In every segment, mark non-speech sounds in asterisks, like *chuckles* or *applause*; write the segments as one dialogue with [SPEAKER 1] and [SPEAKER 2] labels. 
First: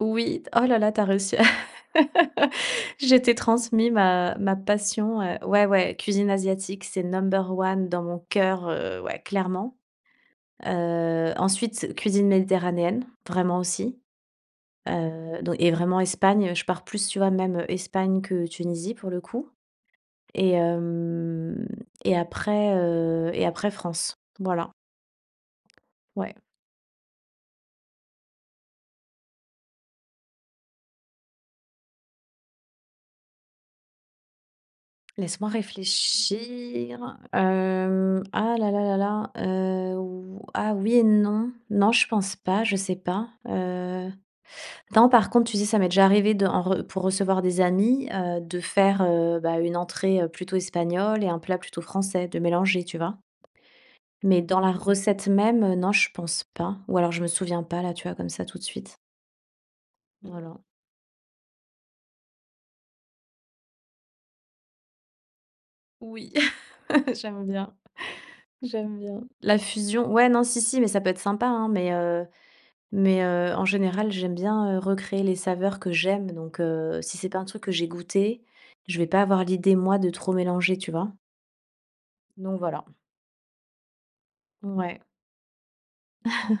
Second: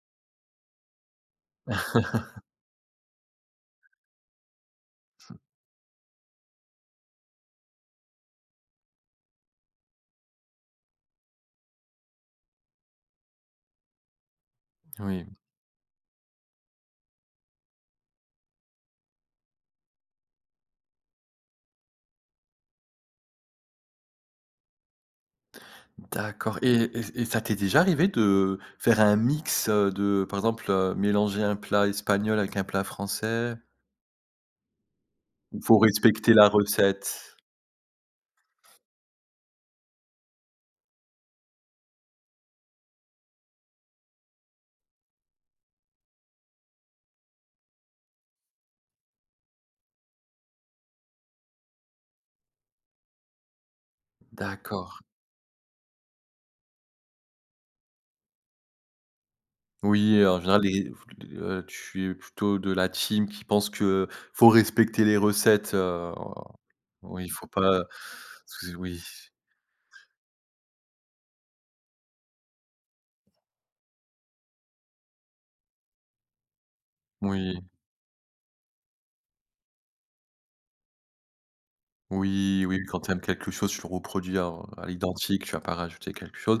[SPEAKER 1] Oui, oh là là, tu as réussi à *laughs*
[SPEAKER 2] *chuckles*
[SPEAKER 1] Je t'ai transmis ma ma passion, heu,
[SPEAKER 2] *chuckles*
[SPEAKER 1] ouais, ouais, cuisine asiatique, c'est number one dans mon cœur, heu, ouais, clairement. Heu, ensuite, cuisine méditerranéenne, vraiment aussi.
[SPEAKER 2] Oui.
[SPEAKER 1] Heu donc et vraiment Espagne. Je pars plus, tu vois, même Espagne que Tunisie, pour le coup et hem et après, heu et après France. Voilà. Ouais.
[SPEAKER 2] D'accord et et et ça t'est déjà arrivé de faire un mix, heu, de, par exemple, heu, mélanger un plat espagnol avec un plat français?
[SPEAKER 1] Laisse moi
[SPEAKER 2] Ou faut respecter la
[SPEAKER 1] réfléchir.
[SPEAKER 2] recette?
[SPEAKER 1] Hem, ah là là là là. Heu ou, ah, oui et non. Non je pense pas, je sais pas. Heu, non, par contre, tu sais, ça m'est déjà arrivé de en re pour recevoir des amis, heu, de faire, heu, bah, une entrée, heu, plutôt espagnole et un plat plutôt français, de mélanger. Tu vois? Mais dans la
[SPEAKER 2] D'accord.
[SPEAKER 1] recette même, heu, non, je pense pas ou alors je me souviens pas, là, tu vois, comme ça, tout de suite.
[SPEAKER 2] Oui, en
[SPEAKER 1] Voilà.
[SPEAKER 2] général, les f le heu, tu es plutôt de la team qui pense que faut respecter les recettes, heu
[SPEAKER 1] Oui, *laughs*
[SPEAKER 2] oui,
[SPEAKER 1] j'aime
[SPEAKER 2] faut pas,
[SPEAKER 1] bien,
[SPEAKER 2] heu, parce que
[SPEAKER 1] j'aime
[SPEAKER 2] oui
[SPEAKER 1] bien. La fusion, ouais, non, si, si, mais ça peut être sympa, hein, mais heu, mais heu, en général, j'aime bien, heu, recréer les saveurs que j'aime, donc heu, si c'est pas un truc
[SPEAKER 2] Moui.
[SPEAKER 1] que j'ai goûté, je vais pas avoir l'idée, moi, de trop mélanger, tu vois? Donc
[SPEAKER 2] Oui,
[SPEAKER 1] voilà.
[SPEAKER 2] oui, quand tu aimes quelque chose, tu le reproduis en à
[SPEAKER 1] Ouais.
[SPEAKER 2] l'identique. Tu vas pas rajouter quelque chose.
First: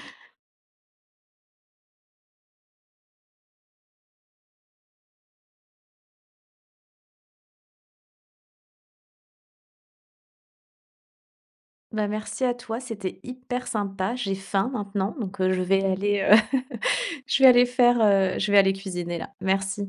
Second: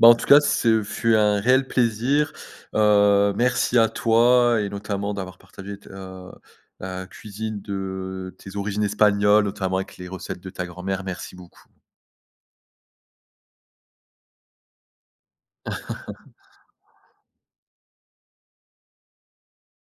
[SPEAKER 2] Bah, en tout cas, ce fut un réel plaisir. Heu, merci à toi et notamment d'avoir partagé tes, heu, la cuisine de tes origines espagnoles, notamment avec les recettes de ta grand-mère. Merci beaucoup.
[SPEAKER 1] Bah, merci à toi, c'était hyper sympa. J'ai faim maintenant, donc je vais aller,
[SPEAKER 2] *laughs*
[SPEAKER 1] heu *laughs* je vais aller faire, heu, je vais aller cuisiner, là. Merci.